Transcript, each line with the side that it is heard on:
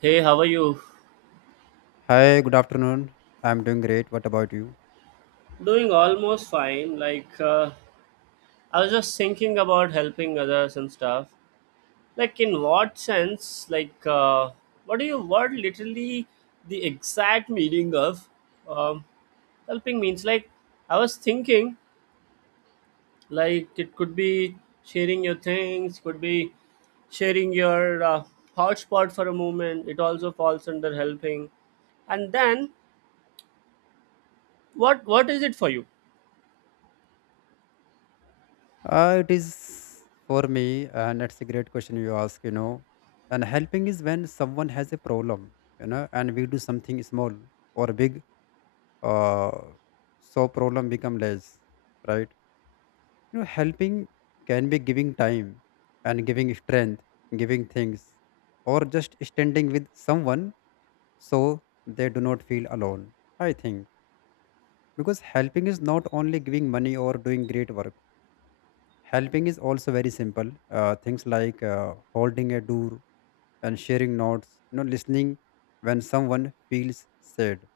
right: Hey, how are you?
left: Hi, good afternoon. I'm doing great. What about you?
right: Doing almost fine. I was just thinking about helping others and stuff. Like, in what sense? What literally the exact meaning of um, helping means? Like, I was thinking, like, it could be sharing your things, could be sharing your hotspot for a moment. It also falls under helping. And then, what is it for you?
left: It is for me, and it's a great question you ask. And helping is when someone has a problem, and we do something small or big, uh, so problem become less, right? Helping can be giving time and giving strength, giving things, or just standing with someone so they do not feel alone. I think because helping is not only giving money or doing great work. Helping is also very simple. Things like holding a door and sharing notes, listening when someone feels sad.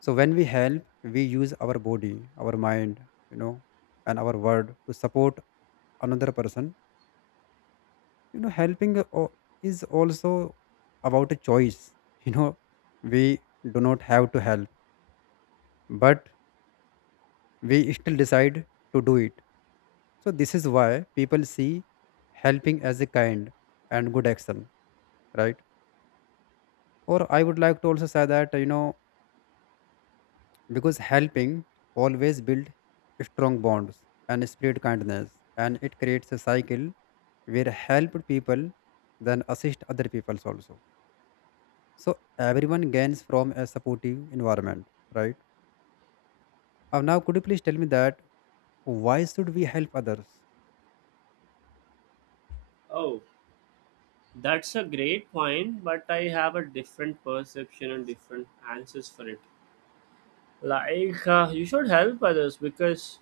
left: So when we help, we use our body, our mind, you know, and our word to support another person. Helping is also about a choice. You know, we do not have to help, but we still decide to do it. So this is why people see helping as a kind and good action, right? Or I would like to also say that because helping always build strong bonds and spread kindness, and it creates a cycle where helped people then assist other peoples also, so everyone gains from a supportive environment, right? Now could you please tell me that why should we help others?
right: Oh. That's a great point, but I have a different perception and different answers for it. You should help others because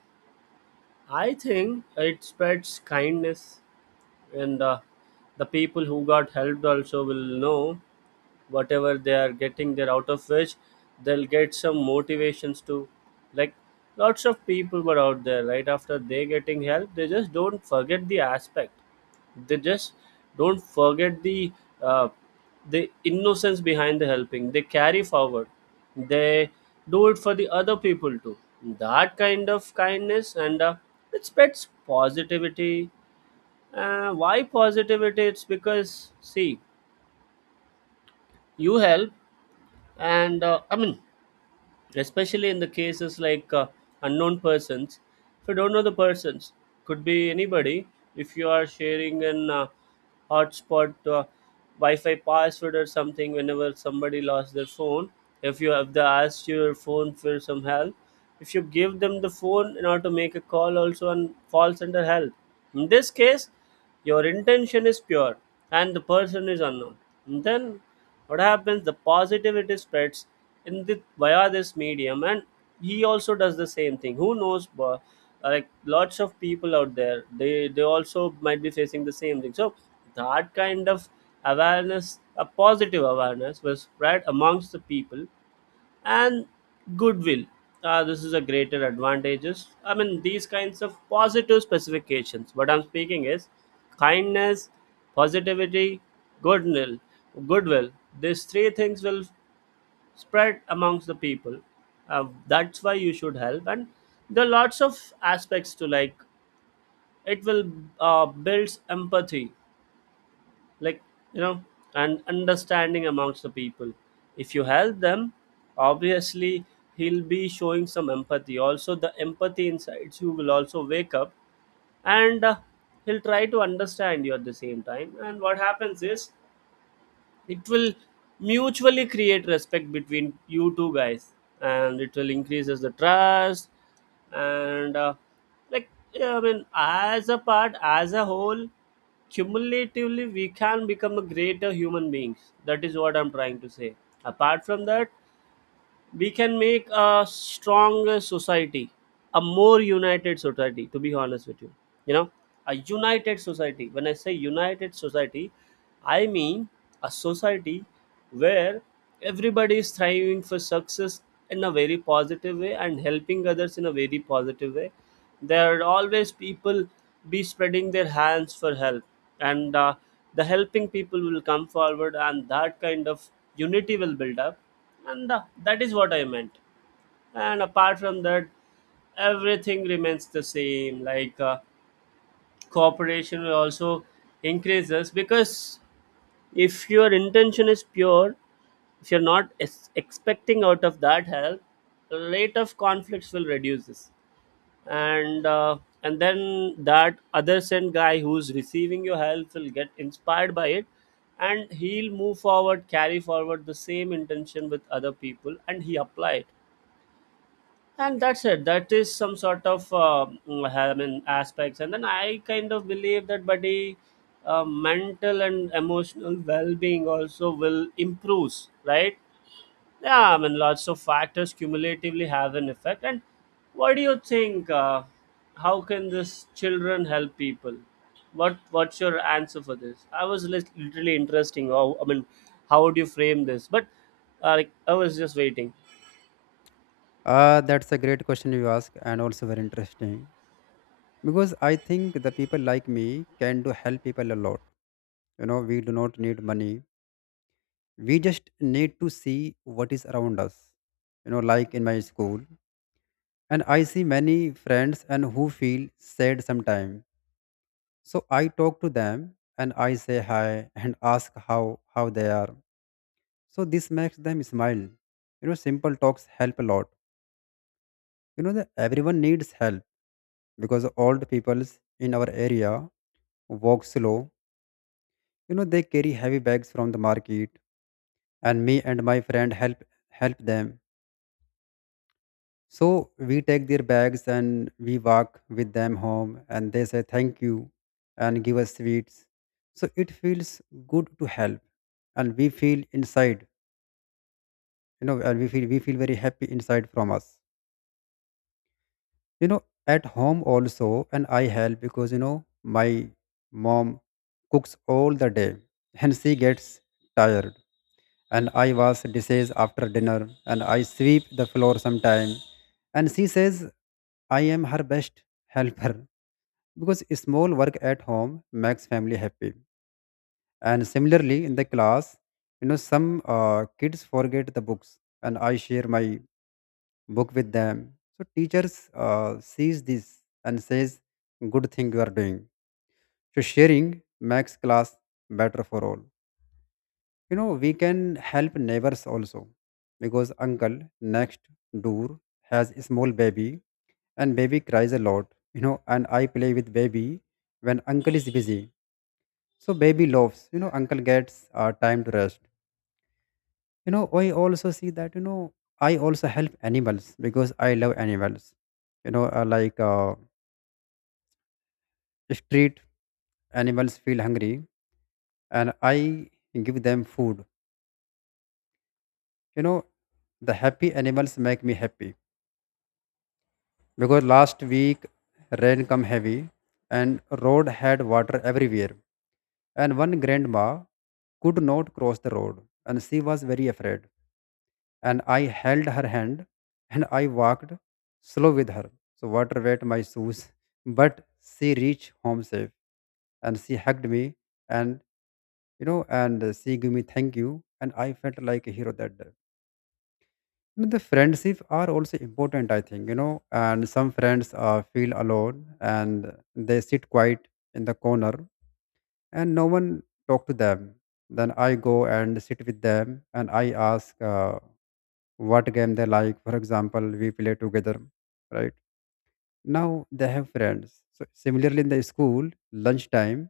right: I think it spreads kindness, and the people who got helped also will know whatever they are getting they're out of which they'll get some motivations to like. Lots of people were out there. Right after they getting help, they just don't forget the aspect. They just don't forget uh, the innocence behind the helping. They carry forward, they do it for the other people too. That kind of kindness, and it spreads positivity. Uh, why positivity? It's because see, you help, and I mean, especially in the cases unknown persons. If you don't know the persons, could be anybody. If you are sharing an hotspot, wi-fi password or something, whenever somebody lost their phone, if you have the asked your phone for some help, if you give them the phone in order to make a call also, and falls under help. In this case, your intention is pure and the person is unknown, then what happens, the positivity spreads in the via this medium, and he also does the same thing. Who knows like lots of people out there, they also might be facing the same thing. So that kind of awareness, a positive awareness was spread amongst the people, and goodwill. This is a greater advantages. I mean, these kinds of positive specifications. What I'm speaking is kindness, positivity, goodwill. Goodwill. These three things will spread amongst the people. That's why you should help. And there are lots of aspects to, like. It will builds empathy, like, you know, and understanding amongst the people. If you help them, obviously, he'll be showing some empathy. Also the empathy insides you will also wake up, and he'll try to understand you at the same time, and what happens is, it will mutually create respect between you two guys, and it will increases the trust, and like, yeah, I mean, as a part, as a whole, cumulatively we can become a greater human beings. That is what I'm trying to say. Apart from that, we can make a stronger society, a more united society, to be honest with you, you know. A united society, when I say united society, I mean a society where everybody is striving for success in a very positive way, and helping others in a very positive way. There are always people be spreading their hands for help, and the helping people will come forward, and that kind of unity will build up, and that is what I meant. And apart from that, everything remains the same, cooperation will also increases, because if your intention is pure, if you're not es- expecting out of that help, rate of conflicts will reduces, and uh, and then that other send guy who's receiving your help will get inspired by it, and he'll move forward, carry forward the same intention with other people, and he apply it. And that's it. That is some sort of I mean, aspects. And then I kind of believe that, buddy, mental and emotional well-being also will improve, right? Yeah, I mean, lots of factors cumulatively have an effect. And what do you think, how can this children help people? What's your answer for this? I was literally interesting how, I mean, how would you frame this? But like, I was just waiting.
left: That's a great question you ask and also very interesting because I think the people like me can do help people a lot. We do not need money. We just need to see what is around us. Like in my school, and I see many friends and who feel sad sometimes. So I talk to them and I say hi and ask how they are. So this makes them smile. Simple talks help a lot. You know that everyone needs help because old peoples in our area walk slow. They carry heavy bags from the market, and me and my friend help them. So we take their bags and we walk with them home, and they say thank you and give us sweets. So it feels good to help, and we feel inside, and we feel very happy inside from us. At home also, and I help because my mom cooks all the day, and she gets tired. And I wash dishes after dinner, and I sweep the floor sometime. And she says I am her best helper because small work at home makes family happy. And similarly in the class, some kids forget the books and I share my book with them. So teachers sees this and says good thing you are doing. So sharing makes class better for all. We can help neighbors also because uncle next door has a small baby and baby cries a lot. And I play with baby when uncle is busy. So baby loves, uncle gets time to rest. I also see that, I also help animals because I love animals. Like street animals feel hungry and I give them food. You know, the happy animals make me happy because last week rain come heavy and road had water everywhere and one grandma could not cross the road and she was very afraid and I held her hand and I walked slow with her. So water wet my shoes, but she reached home safe and she hugged me and you know and she gave me thank you and I felt like a hero that day. And the friendship are also important, I think, and some friends feel alone and they sit quiet in the corner and no one talk to them. Then I go and sit with them and I ask. What game they like. For example, we play together, right? Now they have friends. So similarly, in the school, lunchtime,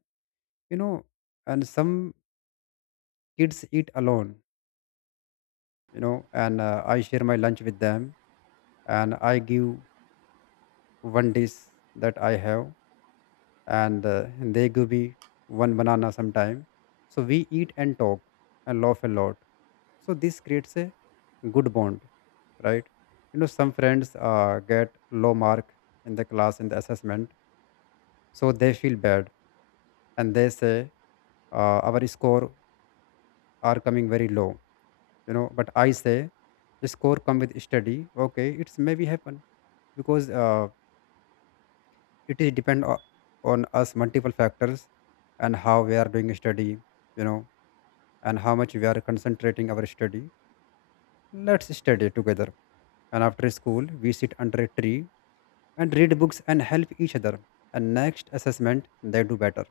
left: you know, and some kids eat alone, and I share my lunch with them, and I give one dish that I have and they give me one banana sometime. So we eat and talk and laugh a lot. So this creates a good bond, right? Some friends get low mark in the class in the assessment, so they feel bad and they say our score are coming very low. But I say the score come with study. Okay, it's maybe happen because it is depend on us multiple factors and how we are doing study you know and how much we are concentrating our study. Let's study together, and after school we sit under a tree and read books and help each other, and next assessment they do better.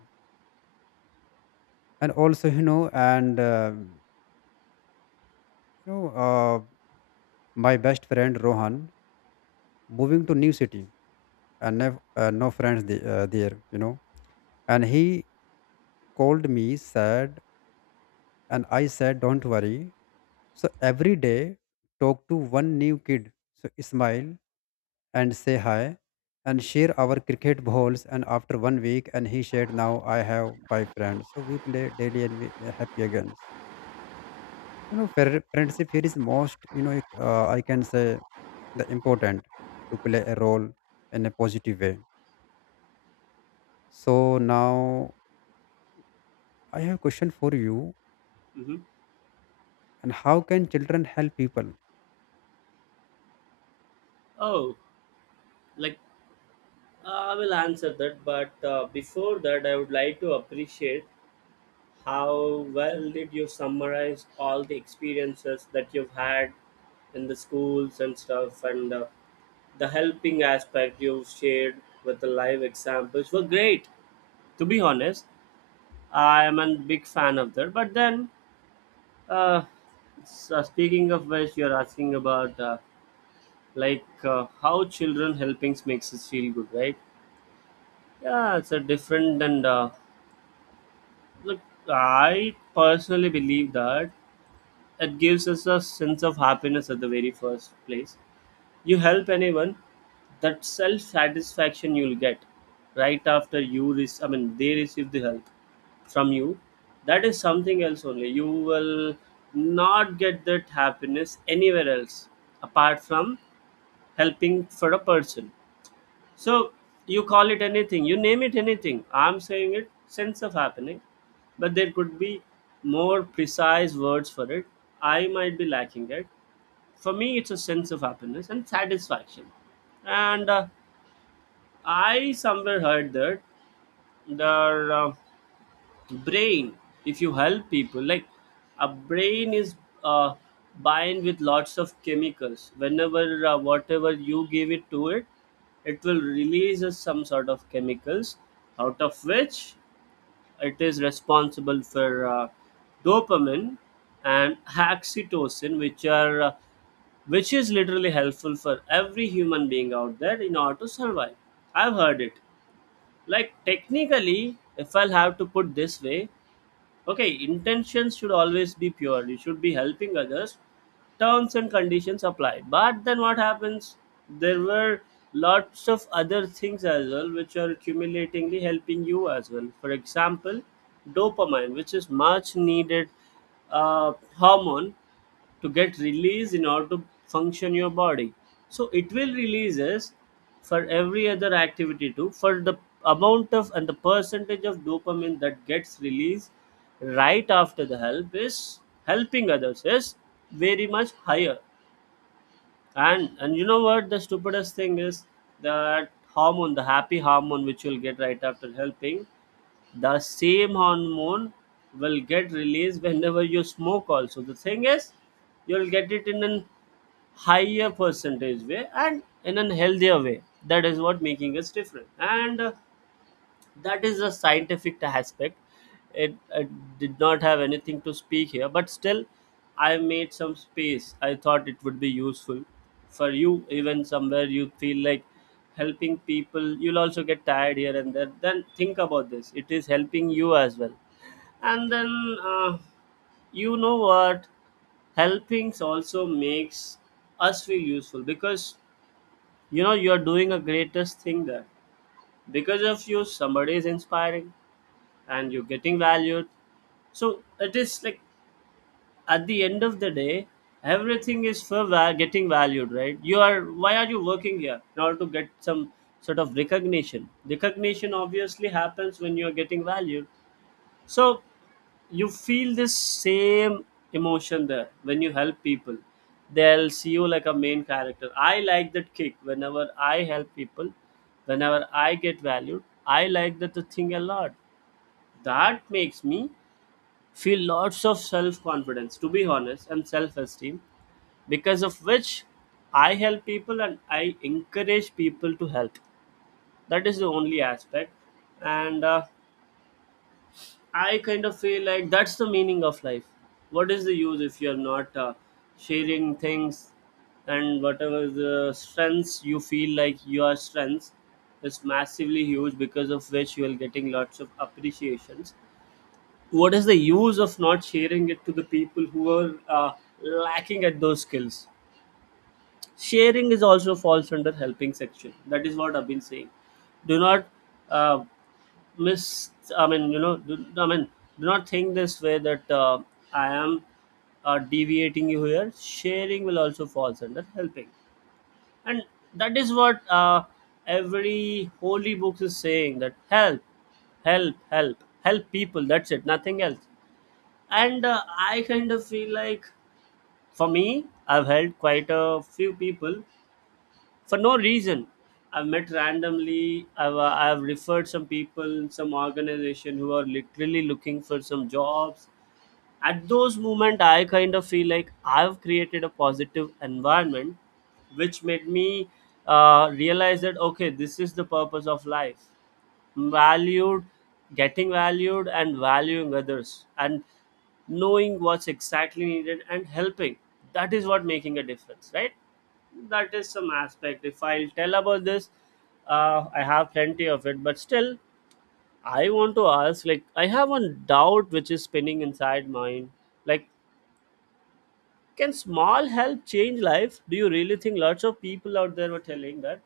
left: And also, you know and you know my best friend Rohan moving to new city and have, no friends there. And he called me sad, and I said, don't worry. So every day, talk to one new kid. So smile and say hi and share our cricket balls. And after 1 week, and he shared, now I have five friends. So we play daily and we are happy again. Friendship here is most, I can say the important to play a role in a positive way. So now I have a question for you.
right: Hmm.
left: And how can children help people?
right: Oh, like. I will answer that, but before that, I would like to appreciate how well did you summarize all the experiences that you've had in the schools and stuff, and the helping aspect you shared with the live examples were great. To be honest, I am a big fan of that. But then, uh, so speaking of which, you're asking about how children helpings makes us feel good, right? Yeah, it's a different, and look, I personally believe that it gives us a sense of happiness at the very first place. You help anyone, that self satisfaction you'll get right after you receive, I mean, they receive the help from you. That is something else only. You will not get that happiness anywhere else apart from helping for a person. So you call it anything, you name it anything. I'm saying it sense of happening, but there could be more precise words for it. I might be lacking it. For me, it's a sense of happiness and satisfaction. And I somewhere heard that there, brain, if you help people, like, a brain is uh, bind with lots of chemicals. Whenever whatever you give it to it, it will release us some sort of chemicals, out of which it is responsible for dopamine and oxytocin, which are which is literally helpful for every human being out there in order to survive. I've heard it. Like, technically, if I'll have to put this way, okay, intentions should always be pure, you should be helping others, terms and conditions apply. But then what happens, there were lots of other things as well which are accumulatingly helping you as well. For example, dopamine, which is much needed hormone to get released in order to function your body. So it will releases for every other activity too. For the amount of and the percentage of dopamine that gets released right after the help is helping others is very much higher. And you know what the stupidest thing is, that hormone, the happy hormone which you'll get right after helping, the same hormone will get released whenever you smoke also. The thing is, you'll get it in an higher percentage way, and in a healthier way. That is what making us different, and that is a scientific aspect. It, I did not have anything to speak here, but still I made some space. I thought it would be useful for you, even somewhere you feel like helping people you'll also get tired here and there. Then think about this, it is helping you as well. And then you know what, helpings also makes us feel useful, because, you know, you're doing a greatest thing there. Because of you somebody is inspiring, and you're getting valued. So it is like, at the end of the day, everything is for getting valued, right? You are, why are you working here in order to get some sort of recognition? Recognition obviously happens when you're getting valued. So you feel this same emotion there when you help people. They'll see you like a main character. I like that kick whenever I help people, whenever I get valued. I like that thing a lot. That makes me feel lots of self confidence, to be honest, and self esteem, because of which I help people and I encourage people to help. That is the only aspect. And I kind of feel like that's the meaning of life. What is the use if you're not sharing things and whatever the strengths you feel like your strengths is massively huge because of which you are getting lots of appreciations? What is the use of not sharing it to the people who are lacking at those skills? Sharing is also falls under helping section. That is what I've been saying. Do not uh, miss I mean you know do, I mean do not think this way that I am deviating you here. Sharing will also falls under helping, and that is what every holy book is saying, that help help help people, that's it, nothing else. And I kind of feel like for me I've helped quite a few people for no reason I've met randomly. I've referred some people in some organization who are literally looking for some jobs. At those moment I kind of feel like I've created a positive environment, which made me realize that okay, this is the purpose of life. Valued, getting valued and valuing others, and knowing what's exactly needed and helping, that is what making a difference, right? That is some aspect. If I'll tell about this, I have plenty of it, but still I want to ask, like, I have one doubt which is spinning inside mine, like, can small help change life? Do you really think? Lots of people out there were telling that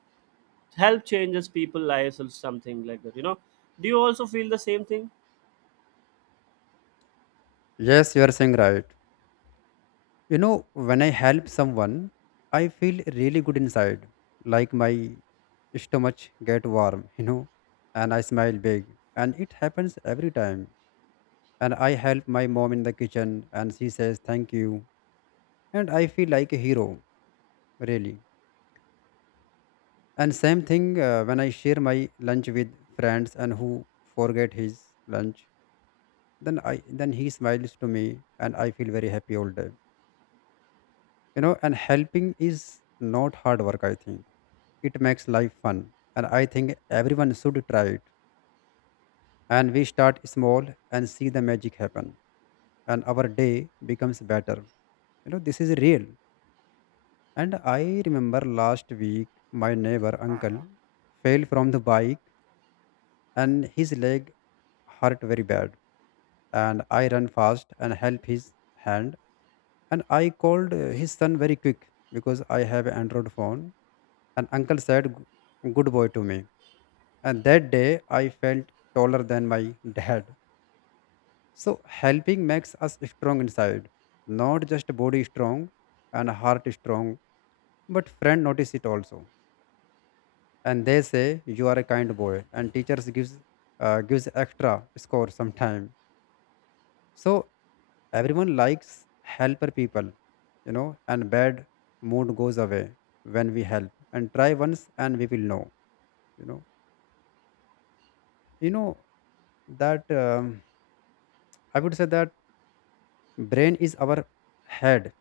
right: help changes people lives or something like that, you know. Do you also feel the same thing?
left: Yes, you are saying right. When I help someone, I feel really good inside, like my stomach get warm, and I smile big. And it happens every time. And I help my mom in the kitchen and she says thank you. And I feel like a hero, really. And same thing when I share my lunch with friends and who forget his lunch, then I then he smiles to me and I feel very happy all day. And helping is not hard work. I think it makes life fun. And I think everyone should try it. And we start small and see the magic happen, and our day becomes better. This is real. And I remember last week my neighbor uncle fell from the bike and his leg hurt very bad. And I ran fast and help his hand. And I called his son very quick because I have Android phone. And uncle said, Good boy" to me. And that day I felt taller than my dad. So helping makes us strong inside, not just body strong and heart strong. But friend notice it also, and they say you are a kind boy. And teachers gives extra score sometime. So everyone likes helper people. And bad mood goes away when we help. And try once and we will know you know you know that I would say that brain is our head,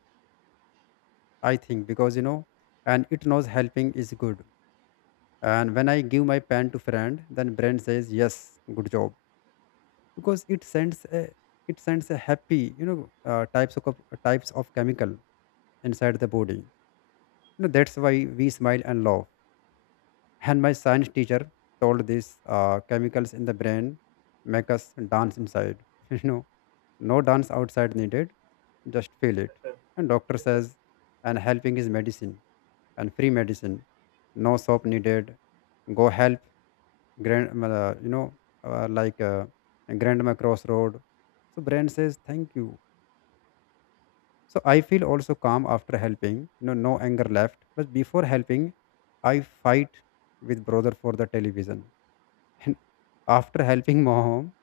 left: I think, because and it knows helping is good. And when I give my pen to friend then brain says yes, good job. Because it sends a happy, types of chemical inside the body. That's why we smile and laugh. And my science teacher told this chemicals in the brain make us dance inside, you know no dance outside needed, just feel it. And doctor says and helping is medicine and free medicine. No soap needed. Go help grand you know like grandma crossroad. So brain says thank you. So I feel also calm after helping, no anger left. But before helping, I fight with brother for the television. And after helping mom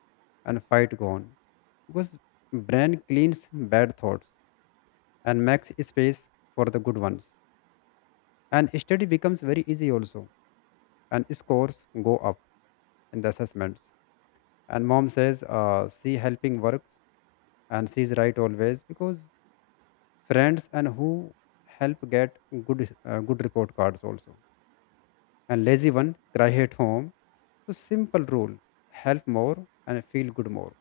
left: and fight gone. Because brain cleans bad thoughts and makes space for the good ones. And study becomes very easy also. And scores go up in the assessments. And mom says, see helping works. And she's right always because friends and who help get good report cards also. And lazy one cry at home. So simple rule, help more and feel good more.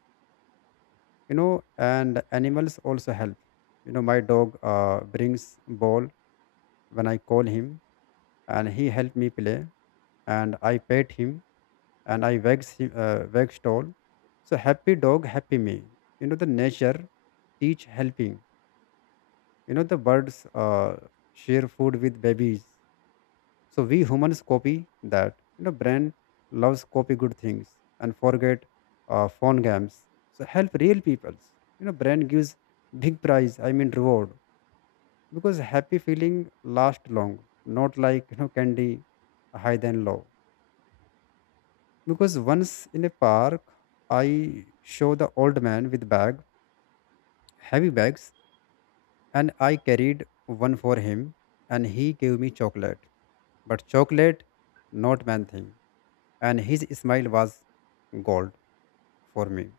left: you know and animals also help. My dog brings ball when I call him. And he help me play and I pet him and I wax him, wax doll. So happy dog happy me. The nature teach helping. The birds uh, share food with babies. So we humans copy that. Brain loves copy good things and forget phone games. So help real peoples. Brain gives big prize. I mean reward because happy feeling last long, not like candy high then low. Because once in a park, I show the old man with bag, heavy bags, and I carried one for him, and he gave me chocolate. But chocolate, not man thing, and his smile was gold for me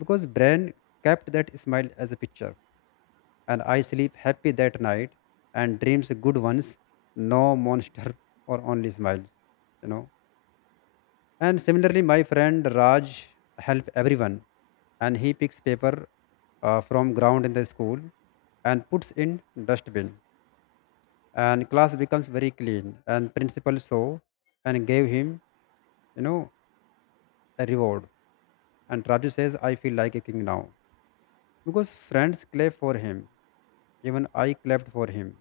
left: because brain kept that smile as a picture, and I sleep happy that night, and dreams good ones, no monster or only smiles, you know and similarly my friend Raj help everyone, and he picks paper from ground in the school and puts in dustbin, and class becomes very clean, and principal saw and gave him, you know a reward. And Raju says, I feel like a king now because friends clap for him. Even I clapped for him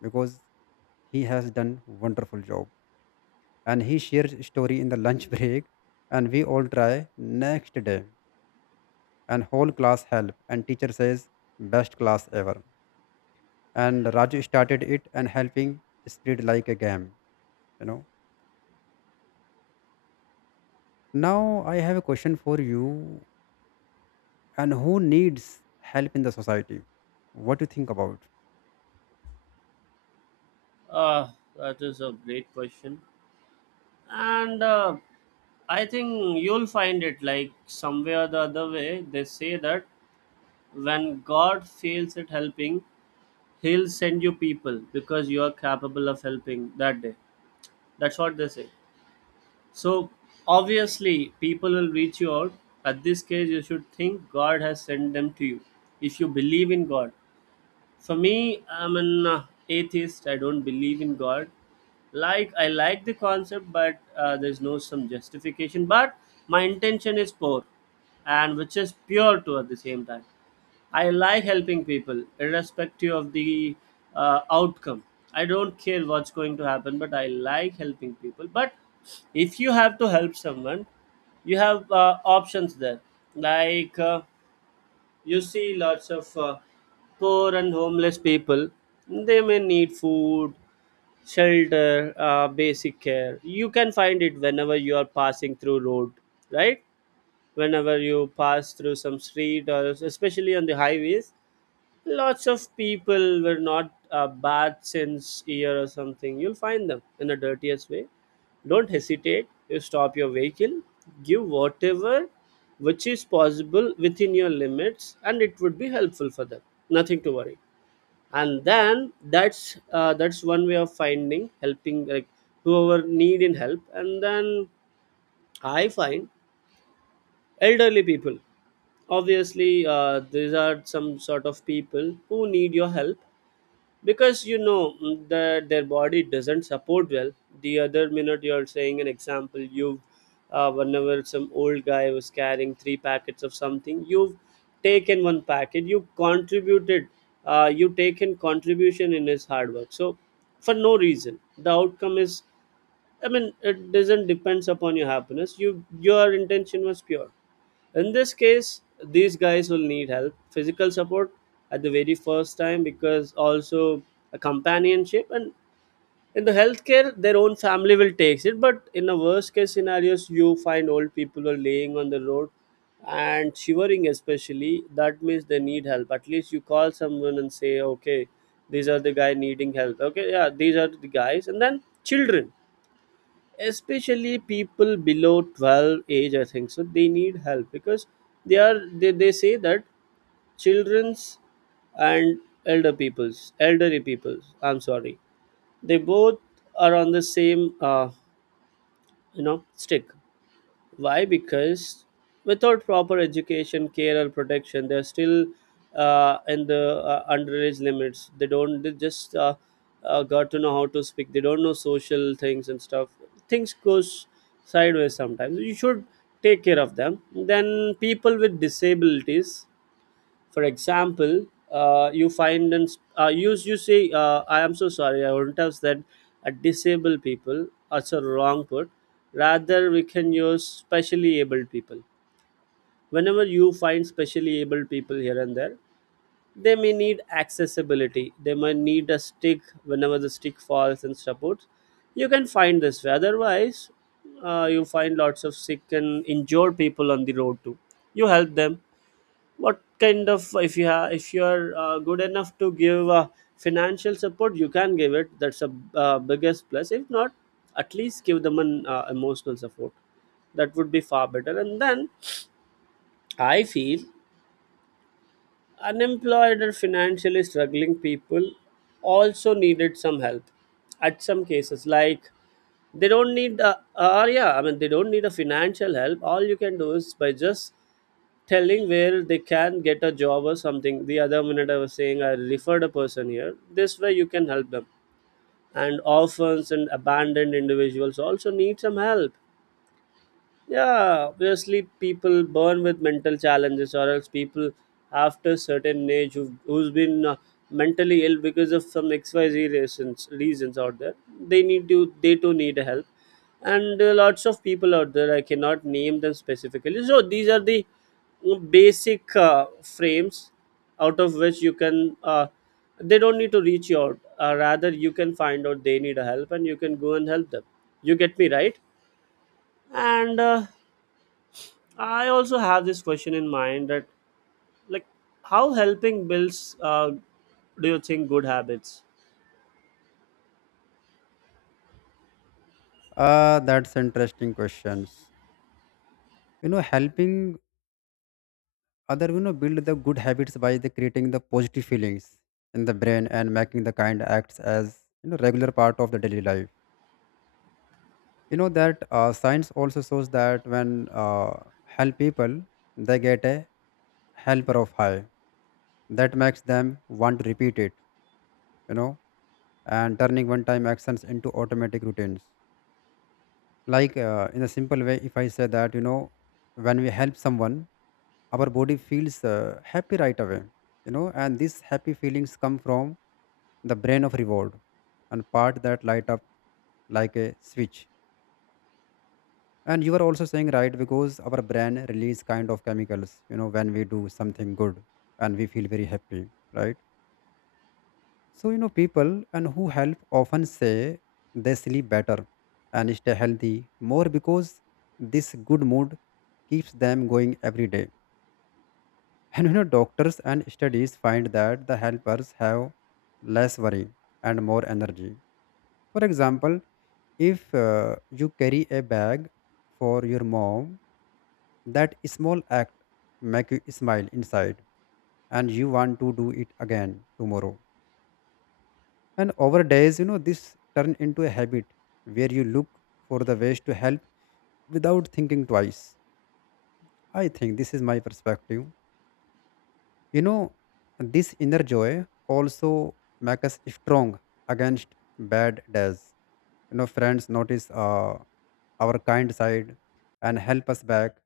left: because he has done wonderful job. And he shared story in the lunch break, and we all try next day. And whole class help, and teacher says best class ever. And Raju started it, and helping spread like a game. You know. Now I have a question for you. And who needs help in the society? What do you think about?
right: Uh, that is a great question. And I think you'll find it like somewhere or the other way. They say that when God fails at helping, He'll send you people because you are capable of helping that day. That's what they say. So, obviously, people will reach you out. At this case, you should think God has sent them to you. If you believe in God. For me, I'm an atheist. I don't believe in God. Like, I like the concept, but there's no some justification. But my intention is poor, and which is pure too at the same time. I like helping people, irrespective of the outcome. I don't care what's going to happen, but I like helping people. But if you have to help someone, you have options there, like. You see lots of poor and homeless people. They may need food, shelter, basic care. You can find it whenever you are passing through road, right? Whenever you pass through some street or especially on the highways, lots of people were not bathed since year or something. You'll find them in the dirtiest way. Don't hesitate, you stop your vehicle, give whatever which is possible within your limits, and it would be helpful for them. Nothing to worry. And then that's one way of finding helping, like whoever need in help. And then I find elderly people. Obviously these are some sort of people who need your help because, you know, mm, their body doesn't support well. The other minute you're saying an example, you've whenever some old guy was carrying three packets of something, you've taken one packet, you contributed, you taken contribution in his hard work. So for no reason, the outcome is, I mean, it doesn't depends upon your happiness. Your intention was pure. In this case, these guys will need help, physical support at the very first time, because also a companionship, and in the healthcare their own family will take it. But in a worst case scenarios you find old people are laying on the road and shivering especially, that means they need help. At least you call someone and say, okay, these are the guy needing help. Okay, yeah, these are the guys. And then children, especially people below 12 age, I think so, they need help because they say that children's and elderly peoples, I'm sorry, they both are on the same stick. Why? Because without proper education, care, or protection, they're still in the underage limits. They don't. They just got to know how to speak. They don't know social things and stuff. Things goes sideways sometimes. You should take care of them. Then people with disabilities, for example, you find and you you say, I am so sorry, I wouldn't have said a disabled people, that's a wrong put, rather we can use specially abled people. Whenever you find specially able people here and there, they may need accessibility, they may need a stick whenever the stick falls and supports. You can find this way. Otherwise you find lots of sick and injured people on the road too. You help them. What kind of, if you're good enough to give financial support, you can give it, that's a biggest plus. If not, at least give them an emotional support, that would be far better. And then I feel unemployed or financially struggling people also needed some help. At some cases, like, they don't need they don't need a financial help. All you can do is by just telling where they can get a job or something. The other minute I was saying I referred a person here. This way you can help them. And orphans and abandoned individuals also need some help. Yeah, obviously people born with mental challenges, or else people after certain age who's been mentally ill because of some X Y Z reasons out there. They too need help, and lots of people out there. I cannot name them specifically. So these are the basic frames out of which you can. They don't need to reach you out. Rather, you can find out they need a help, and you can go and help them. You get me right? And I also have this question in mind that, like, how helping builds, do you think, good habits?
left: Ah, that's interesting questions. Helping Other, build the good habits by the creating the positive feelings in the brain and making the kind acts as, regular part of the daily life. You know that science also shows that when uh, help people, they get a helper of high that makes them want to repeat it. You know, and turning one-time actions into automatic routines. Like in a simple way, if I say that, when we help someone, our body feels happy right away. And these happy feelings come from the brain of reward and part that light up like a switch. And you are also saying right because our brain release kind of chemicals, when we do something good, and we feel very happy, right? So, people and who help often say they sleep better and stay healthy more because this good mood keeps them going every day. And doctors and studies find that the helpers have less worry and more energy. For example, if you carry a bag for your mom, that small act make you smile inside, and you want to do it again tomorrow. And over days, this turn into a habit where you look for the ways to help without thinking twice. I think this is my perspective. You know, this inner joy also make us strong against bad days. Friends notice our kind side and help us back,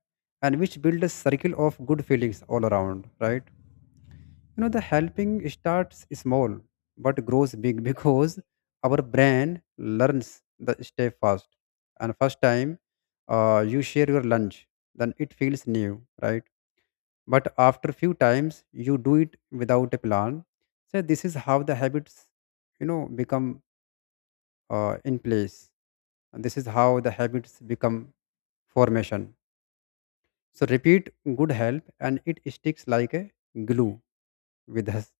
left: and which build a circle of good feelings all around, right? The helping starts small but grows big because our brain learns the step fast. And first time you share your lunch, then it feels new, right? But after few times you do it without a plan. So this is how the habits, become in place, and this is how the habits become formation. So repeat good help, and it sticks like a glue with us.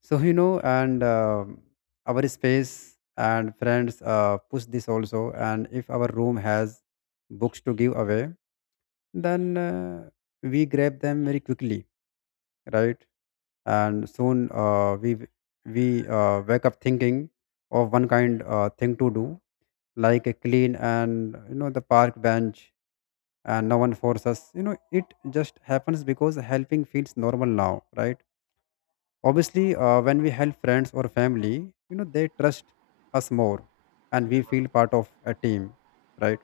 left: So, you know and our space and friends push this also. And if our room has books to give away, then we grab them very quickly, right? And soon we wake up thinking of one kind thing to do, like a clean and the park bench. And no one forces us. It just happens because helping feels normal now, right? Obviously, when we help friends or family, they trust us more, and
right: Yeah.
left: we feel part of a team, right?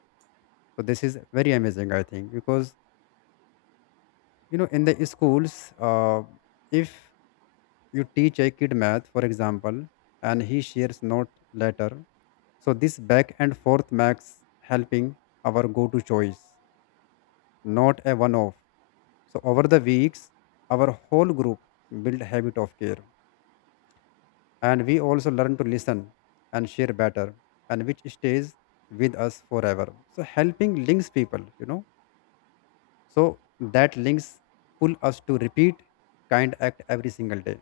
left: So this is very amazing, I think, because, in the schools, if you teach a kid math, for example, and he shares note later. So this back and forth makes helping our go-to choice, not a one-off. So over the weeks, our whole group build habit of care, and we also learn to listen and share better, and which stays with us forever. So helping links people, So that links pull us to repeat kind act every single day.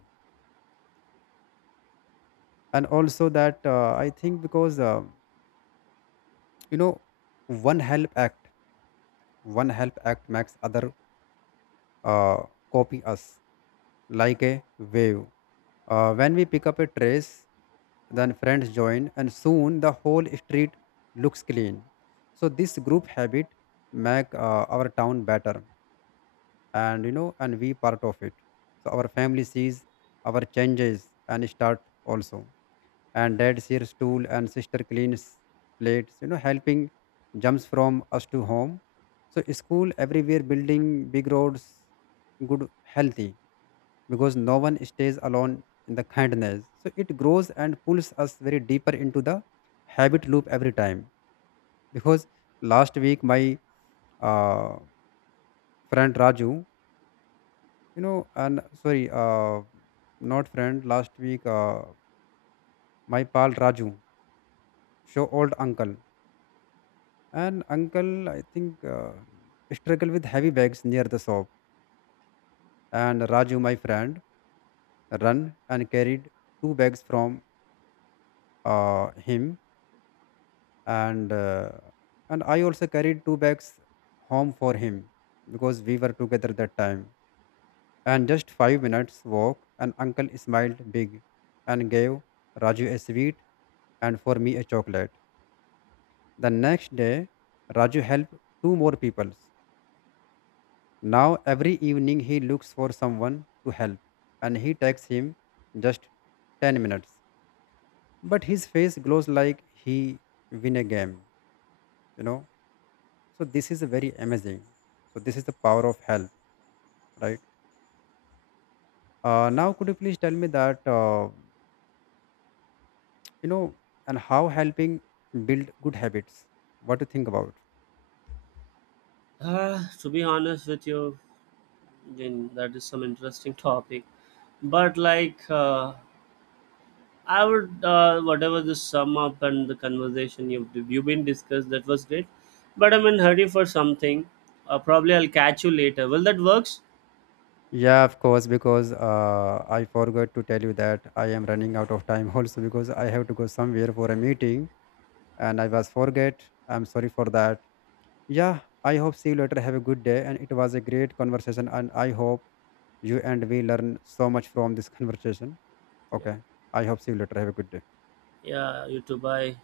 left: And also that I think because you know one help act one help act makes other uh, copy us like a wave. When we pick up a trace, then friends join, and soon the whole street looks clean. So this group habit make our town better, and we part of it. So our family sees our changes and start also, and dad shares tool and sister cleans plates. Helping jumps from us to home. So school everywhere building big roads, good, healthy, because no one stays alone in the kindness. So it grows and pulls us very deeper into the habit loop every time because last week my uh, friend Raju, you know, and sorry, not friend, last week, my pal Raju, so old uncle. And uncle, I think, struggle with heavy bags near the shop. And Raju, my friend, ran and carried two bags from him, and uh, and I also carried two bags home for him because we were together that time. And just 5 minutes walk, and uncle smiled big, and gave Raju a sweet, and for me a chocolate. The next day, Raju helped two more people. Now every evening he looks for someone to help, and he takes him just 10 minutes. But his face glows like he win a game, you know. So this is very amazing. So this is the power of help, right? Now could you please tell me that, you know, and how helping build good habits? What do you think about?
right: To be honest with you, then that is some interesting topic. But like, I would, whatever the sum up and the conversation you've been discussed, that was great. But I'm in hurry for something. Probably I'll catch you later. Will that works?
left: Yeah, of course, because I forgot to tell you that I am running out of time also because I have to go somewhere for a meeting. And I was forget. I'm sorry for that. Yeah, I hope see you later. Have a good day. And it was a great conversation, and I hope you and we learn so much from this conversation.
right: Yeah.
left: Okay, I hope see you later. Have a good day.
right: Yeah, you too. Bye.